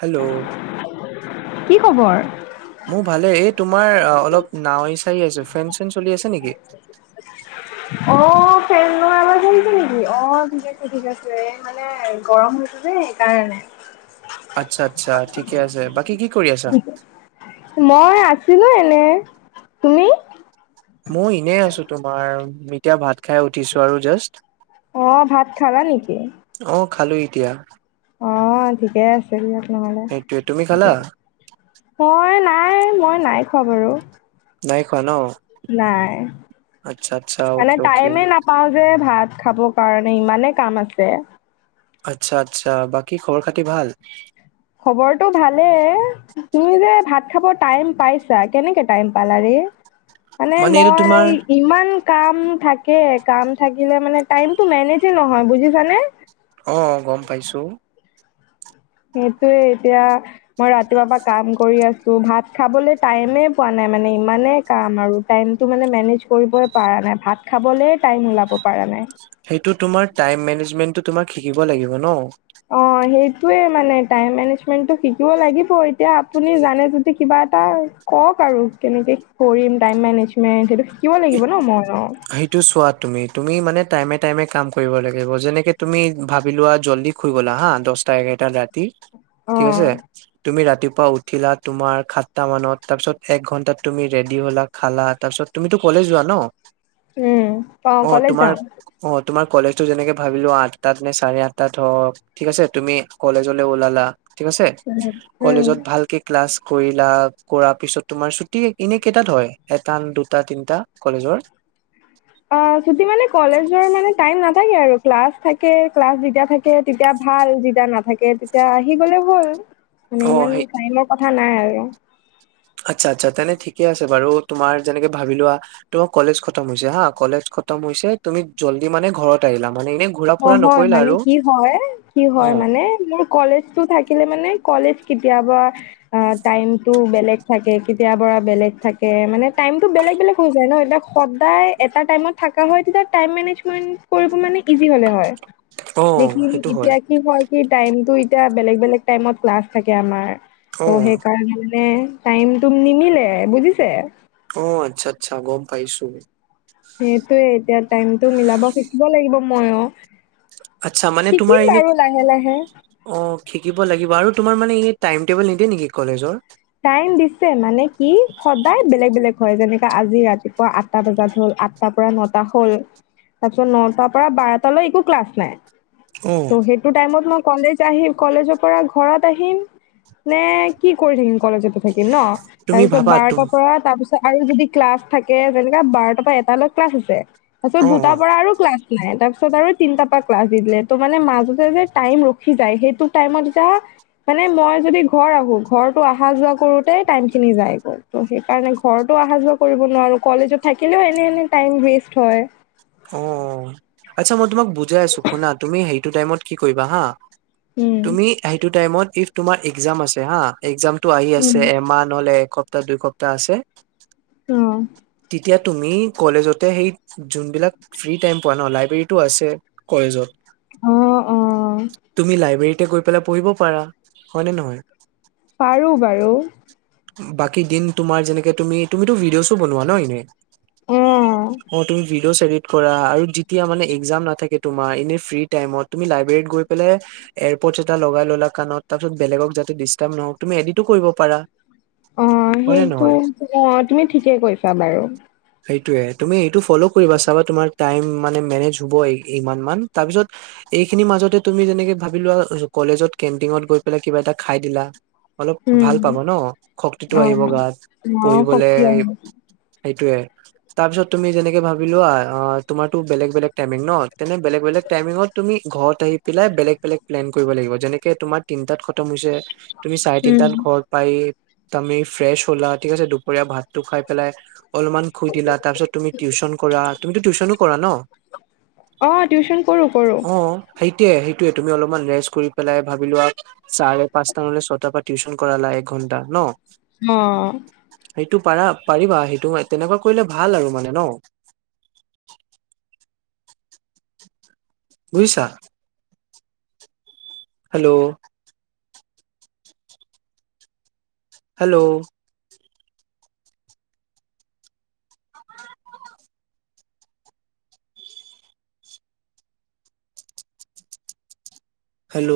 Hello! কি খবৰ? মোৰ ভালে। এই তোমাৰ অলপ নাৱ ই আহিছে। ফেন-চেন চলি আছে নেকি? অ ফেনৰ আৱাজ আহিছে নেকি? অ ঠিক আছে ঠিক আছে এ মানে গৰম হৈছে যে সেইকাৰণে। আচ্ছা আচ্ছা, ঠিকে আছে। বাকী কি কৰি আছা? লো এনে তুমি? মই এনে আছো। তোমাৰ- এতিয়া ভাত খাই উঠিছো আৰু জাষ্ট অহ ভাত খালা নেকি? অ খালো এতিয়া। অঁ ঠিকেই আছে দিয়া নহলে। সেইটোয়ে তুমি খালা? মই না ই মই নাই খোৱা বাৰু নাই খোৱা ন? নাই, আচ্ছা আচ্ছা মানে অকে অকে টাইমে নাপাও যে ভাত- খাব কাৰণে ইমানে কাম আছে। আচ্ছা-আচ্ছা। বাকী খবৰ-খাতি ভাল? খবৰটো ভালেই! তুমি যে ভাত খাব টাইম পাইছা, কেনেকে টাইম পালা ৰে? মানে এইটো তোমাৰ মই ইমান কাম থাকে। কাম থাকিলে মানে টাইমটো মেনেজে নহয় বুজিছানে? অ গম পাইছোঁ। সেইটোৱে, এতিয়া মই ৰাতিপুৱা পৰা কাম কৰি আছো। ভাত খাবলৈ টাইমে পোৱা নাই মানে ইমানেই কাম আৰু টাইমটো মানে মেনেজ কৰিবই পাৰানাই ভাত খাবলে টাইম ওলাব পাৰা নাই। সেইটো তোমাৰ টাইম মনেজমেণ্টটো তোমাক শিকিব লাগিব ন অ সেইটোৱে মানে টাইম মেনেজমেন্টটো শিকিব লাগিব এতিয়া আপুনি জানে যদি কিবা এটা কওক আৰু কেনেকে কৰিম টাইম মেনেজমেন্ট সেইটো শিকিব লাগিব ন মই অ সেইটো চোৱা তুমি, তু মি মানে টাইমে টাইমে কাম কৰিব লাগিব। যেনেকে তুমি ভাবি লোৱা জল্দি শুই গ'লা হা দশটা এঘাৰটা ৰাতি অ ঠিক আছে তুমি ৰাতি- পুৱা উঠিলা তোমাৰ সাতটা মানত, তাৰপিছত এক ঘন্টাত তুমি ৰেডি হ'লা খালা তাৰ পিছত তুমিতো কলেজ যোৱা ন? উম অ কলেজ যাওঁ। অ তোমাৰ কলেজটো যেনেকে ভাবিলো আঠটাত নে চাৰে আঠটাত হওক। ঠিক আছে তুমি কলেজলে ওলালা ঠিক আছে উম উম কলেজত ভালকে ক্লাছ কৰিলা কৰা পিছত তোমাৰ ছুটি এনে কেইটাত হয়, এটা দুটা তিনটা কলেজৰ? অ ছুটী মানে কলেজৰ মানে টাইম নাথাকে আৰু ক্লাছ থাকে ক্লাছ যেতিয়া থাকে তেতিয়া ভাল যেতিয়া নাথাকে তেতিয়া আহি গ'লে হ'ল। মানে অ সেই ইমান টাইমৰ কথা থা নাই আৰু। আচ্ছা আচ্ছা তেনে ঠিকে আছে বাৰু তোমাৰ যেনেকে ভাবি লোৱা, তোমাৰ কলেজ খতম হৈছে হা কলেজ খতম হৈছে তুমি জল্দি মানে ঘৰত আহিলাম। অ', হয় মানে, কি হয় কি অ হয় মানে, মোৰ কলেজটো থাকিলে মানে কলেজ কেতিয়াবা অ টাইম টো বেলেগ থাকে কেতিয়াৰ পৰা বেলেগ থাকে মানে টাইমটো বেলেগ বেলেগ হৈ যায় ন এতিয়া সদায় এটা টাইমত থকা হয় তেতিয়া টাইম মেনেজমেণ্ট কৰিব মানে ইজি হলে হয়। অ লেকীন সেইটো এতিয়া কি হয় সেই টাইমটো এতিয়া বেলেগ বেলেগ টাইমত ক্লাছ থাকে আমাৰ। অ অহ সেই কাৰণে। এই টাইমটো নিমিলে বুজিছে। অহ আচ্ছা আচ্ছা গম পাইছো। সেইটোয়ে সময়। আচ্ছা মানে তোমাৰ এনে অহ শিকিব লাগিব আৰু। তোমাৰ মে টাইম টেবল নিদে নেকি কলেজৰ। টাইম দিছে মানে কি সদায় বেলেগ বেলেগ হয় যেনেকা আজি ৰাতিপুৱা আঠটা বজাত হল আঠাৰ পৰা নটা হল তাৰপিছত নটাৰ পৰা বাৰটালৈ একো ক্লাছ নাই। অ ত সেইটো টাইমত মই। কলেজ আহিম কলেজৰ পৰা ঘৰত আহিম নে কি কৰিম। কলেজ থে ন, তাৰ তুমি পিছত ভাবা তুম বাৰটাৰ পৰা তাৰ পিছত আৰু যদি ক্লাছ থাকে যেনেকা বাৰটাৰ পৰা এটালৈ ক্লাছ আছে। তাৰ পিছত অ অ দুটাৰ পৰা আৰু ক্লাছ। নাই তাৰ পিছত আৰু তিনটা পা ক্লাছ দি দিলে ত মানে মাজতে যে টাইম ৰখি যায় সেইটো টাইমত এতিয়া মানে মই যদি ঘৰ আহো, ঘৰটো অহা যোৱা কৰোতে টাইমখিনি যায় গে সেইকাৰণে ঘৰটো অহা-যোৱা কৰিব নোৱাৰো কলেজত থাকিলেও এনে এনে টাইম ৱেষ্ট হয়। উম, [unintelligible] চ' মই তোমাক বুজাই আছোঁ শুনা, তুমি সেই এইটো টাইমত কি কৰিবা হা? উম তুমি সেইটো টাইমত ইফ তোমাৰ এক্সাম আছে হা, এক্সাম টো আহি উম আছে এমাহ নহলে এক স সপ্তাহ দুই সপ্তাহ আছে। অহ এতিয়া তুমি কলেজতে সেই যোনবিলাক ফ্ৰী, টাইম পোৱা ন, লাইব্ৰেৰীতটো আছে কলেজত। অহ, অহ। তে গৈ, পেলাই পঢ়িব পাৰা, হয় নে নহয়? পাৰো বাৰু। বাকী দিন, তোমাৰ যেনেকে, তুমি, তুমিটো ভিডিঅ'ছ অ, বনোৱা ন এনে। অ অহ, তুমি, ভি ভিদিঅছ এডিট কৰা, আৰু যেতিয়া মানে এক্জাম নাথাকে, তোমাৰ এনে ফ্ৰ্ৰী টাইমত, তুমি লাইব্ৰেৰীত গই পেলায়, এয়াৰপৰ্ট এটা লগাই ল'লা, কানত তাৰপিছত বেলেগক, যাতে ডিষ্টাৰ্ব নহওক, তুমি এডিটো কৰিব পাৰা। অহ, হয় নে সেইটো নহয় অহ, তুমি ঠিকে কৈছা বাৰু। সেইটোয়ে তুমি এইটো ফ'ল' কৰিবা চাবা, তোমাৰ টাইম মানে মেনেজ হ'ব, ইমান মান, তাৰপিছত এইখিনি মাজতে তুমি যেনেকে ভাবি লোৱা, কলেজত কেণ্টিনত গৈ পেলাই, কিবা এটা খাই দিলা। অলপ ভাল উম পাব ন, শক্তিটো অ আহিব গাত অ পঢ়িবলে, শক্তি আহে সেইটোয়ে। তাৰ পিছত, তুমি যেনেকে ভাবিলোৱা, তোমাৰো বেলেগ, বেলেগ টাইমিং ন। তেনে, বেলেগ, বেলেগ টমিঙত তুমি ঘৰত আহি পেলাই, বেলেগ, বেলেগ প্লেন কৰিব লাগিব, যেনেকে তোমাৰ তিনটাত খতম হৈছে। তুমি চাৰে, তিটান উম ঘৰত পায়। তুমি ফ্ৰেছ হ'লা, ঠিক আছে দুপৰীয়া ভাতটো খাই, পেলাই অলপমান শুই দিলা, তাৰপিছত তুমি টিউশচন কৰা, তুমিতো টিউচনউ কৰা ন। অহ, টিউচন কৰো, কৰো। সেয়া, সেইটোৱে তুমি অলপমান ৰেইজ কৰি পেলাই ভাবিলো, চাৰে পাঁচটা নহলে, ছয়টাৰ পৰা টিউচন কৰালা, একঘণ্টা ন। অহ। সেইটো পাৰা, পাৰিবা সেইটো। তেনেকুৱা কৰিলে, ভাল আৰু মানে ন। বুজিছা। হেল্ল। ‍ হেল্ল। হেল্ল।